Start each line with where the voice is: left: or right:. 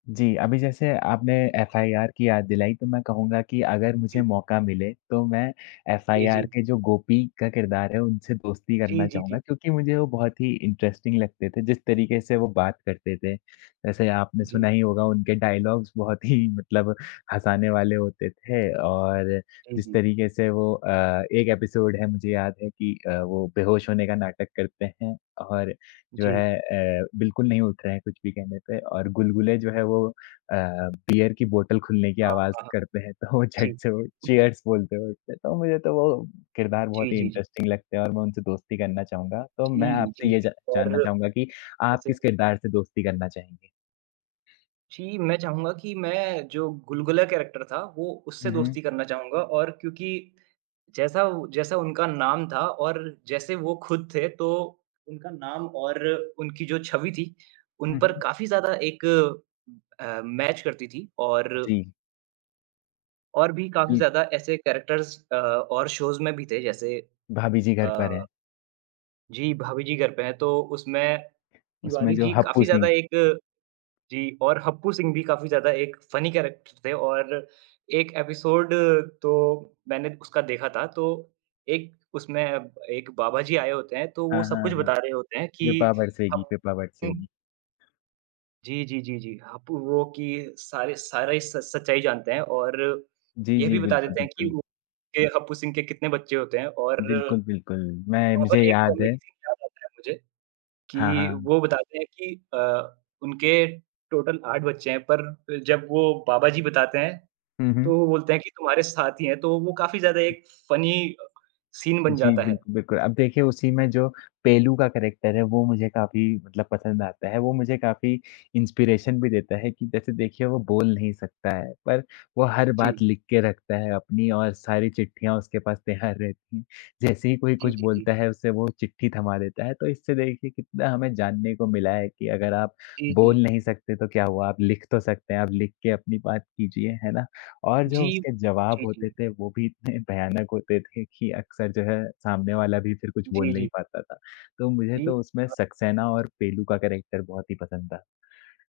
left: जी, अभी जैसे आपने एफ़आईआर की याद दिलाई तो मैं कहूँगा कि अगर मुझे
right: जी।
left: मौका मिले, तो मैं
right: जी,
left: एफ़आईआर
right: जी।
left: के जो गोपी का किरदार है, उनसे दोस्ती
right: जी,
left: करना
right: जी,
left: चाहूँगा,
right: जी।
left: क्योंकि मुझे वो बहुत ही इंटरेस्टिंग लगते थे, जिस तरीके से वो बात करते थे। वैसे आपने सुना
right: जी।
left: ही होगा उनके डायलॉग्स बहुत ही मतलब हँसाने वाले होते थे और
right: जी,
left: जिस
right: जी।
left: तरीके से वो अ, एक एपिसोड है मुझे याद है कि अ, वो बेहोश होने का नाटक करते हैं और जो
right: जी।
left: है अ, बिल्कुल नहीं उठ रहे हैं, कुछ भी कहने पे और गुलगुले जो है वो अ, बीयर की बोतल खुलने की
right: हाँ,
left: आवाज़
right: हाँ।
left: करते हैं तो वो
right: जी।
left: झट से वो चीयर्स बोलते हुए उठते हैं। तो मुझे तो वो किरदार बहुत
right: जी,
left: ही
right: जी, जी।
left: इंटरेस्टिंग लगते हैं और मैं उनसे दोस्ती करना चाहूँगा, तो मैं
right: जी,
left: आपसे
right: जी,
left: ये ज
right: जी।
left: जानना
right: और
left: चाहूँगा कि आप
right: जैसे
left: किस किरदार से दोस्ती करना चाहेंगे?
right: जी, मैं चाहूँगा कि मैं जो गुलगुला कैरेक्टर था, वो
left: हुँ,
right: उससे
left: हुँ।
right: दोस्ती करना चाहूँगा और क्योंकि जैसा जैसा उनका नाम था और जैसे वो खुद थे तो उनका नाम और उनकी जो छवि थी, उन
left: हुँ,
right: पर
left: हुँ।
right: काफ़ी ज़्यादा एक अ, मैच करती थी और
left: जी।
right: और भी काफ़ी
left: बिल
right: ज़्यादा ऐसे कैरेक्टर्स अ, और शोज़ में भी थे जैसे
left: भाभी जी घर पर
right: अ
left: हैं।
right: जी, भाभी जी घर पे हैं, तो उसमें
left: उसमें
right: तिवारी
left: जो
right: जी
left: हप्पू
right: काफ़ी ज़्यादा
left: सिंह
right: एक जी और हप्पु सिंह भी काफ़ी ज़्यादा एक फ़नी कैरेक्टर थे और 1 एपिसोड तो मैंने उसका देखा था तो, एक उसमें एक बाबा जी आए होते हैं, तो
left: हाँ,
right: वो सब
left: हाँ,
right: कुछ
left: हाँ।
right: बता रहे होते हैं
left: कृपा
right: कि
left: बरसेगी
right: हप
left: कृपा
right: उ
left: बरसेगी।
right: जी, जी, जी, जी। हप्पु वो कि सारे सारे स सच्चाई जानते हैं और
left: जी,
right: ये
left: जी,
right: भी बता
left: बिल्कुल,
right: देते हैं कि
left: बिल्कुल।
right: वु कि हप्पु सिंह के कितने बच्चे होते हैं और
left: बिल्कुल, बिल्कुल मैं मुझे
right: और एक
left: याद है।
right: कॉमेडी सीन याद आता है मुझे,
left: हाँ,
right: कि
left: हाँ।
right: वो बताते हैं कि अ, उनके टोटल 8 बच्चे हैं, पर जब वो बाबा जी बताते हैं,
left: हुँ, हुँ।
right: तो वो बोलते हैं कि तुम्हारे 7 ही हैं, तो वो काफ़ी ज़्यादा एक फ़नी अ, सीन बन
left: जी,
right: जाता
left: बिल्क
right: है।
left: बिल्कुल। अब देखिए उसी में जो पेलू का कैरेक्टर है, वो मुझे काफ़ी मतलब पसंद आता है। वो मुझे काफ़ी इंस्पिरेशन भी देता है कि जैसे देखिए, वो बोल नहीं सकता है, पर वो हर बात
right: जी।
left: लिख के रखता है अपनी और सारी चिट्ठियाँ उसके पास तैयार रहतीं। जैसे ही कोई
right: जी,
left: कुछ
right: जी, जी।
left: बोलता है उसे वो चिट्ठी थमा देता है, तो इससे देखिए कितना हमें जानने को मिला है कि अगर आप
right: जी,
left: बोल
right: जी।
left: नहीं सकते तो क्या हुआ, आप लिख तो सकते हैं, आप लिख के अपनी बात कीजिए, है ना? और
right: जी,
left: जो उसके जवाब
right: जी,
left: होते
right: जी।
left: थे वो भी इतने भयानक होते थे कि अक्सर जो है, सामने वाला भी फिर कुछ
right: जी,
left: बोल नहीं
right: जी।
left: पाता था। तो मुझे
right: जी।
left: तो उसमें
right: अ
left: सक्सेना और पेलू का कैरेक्टर बहुत ही पसंद था।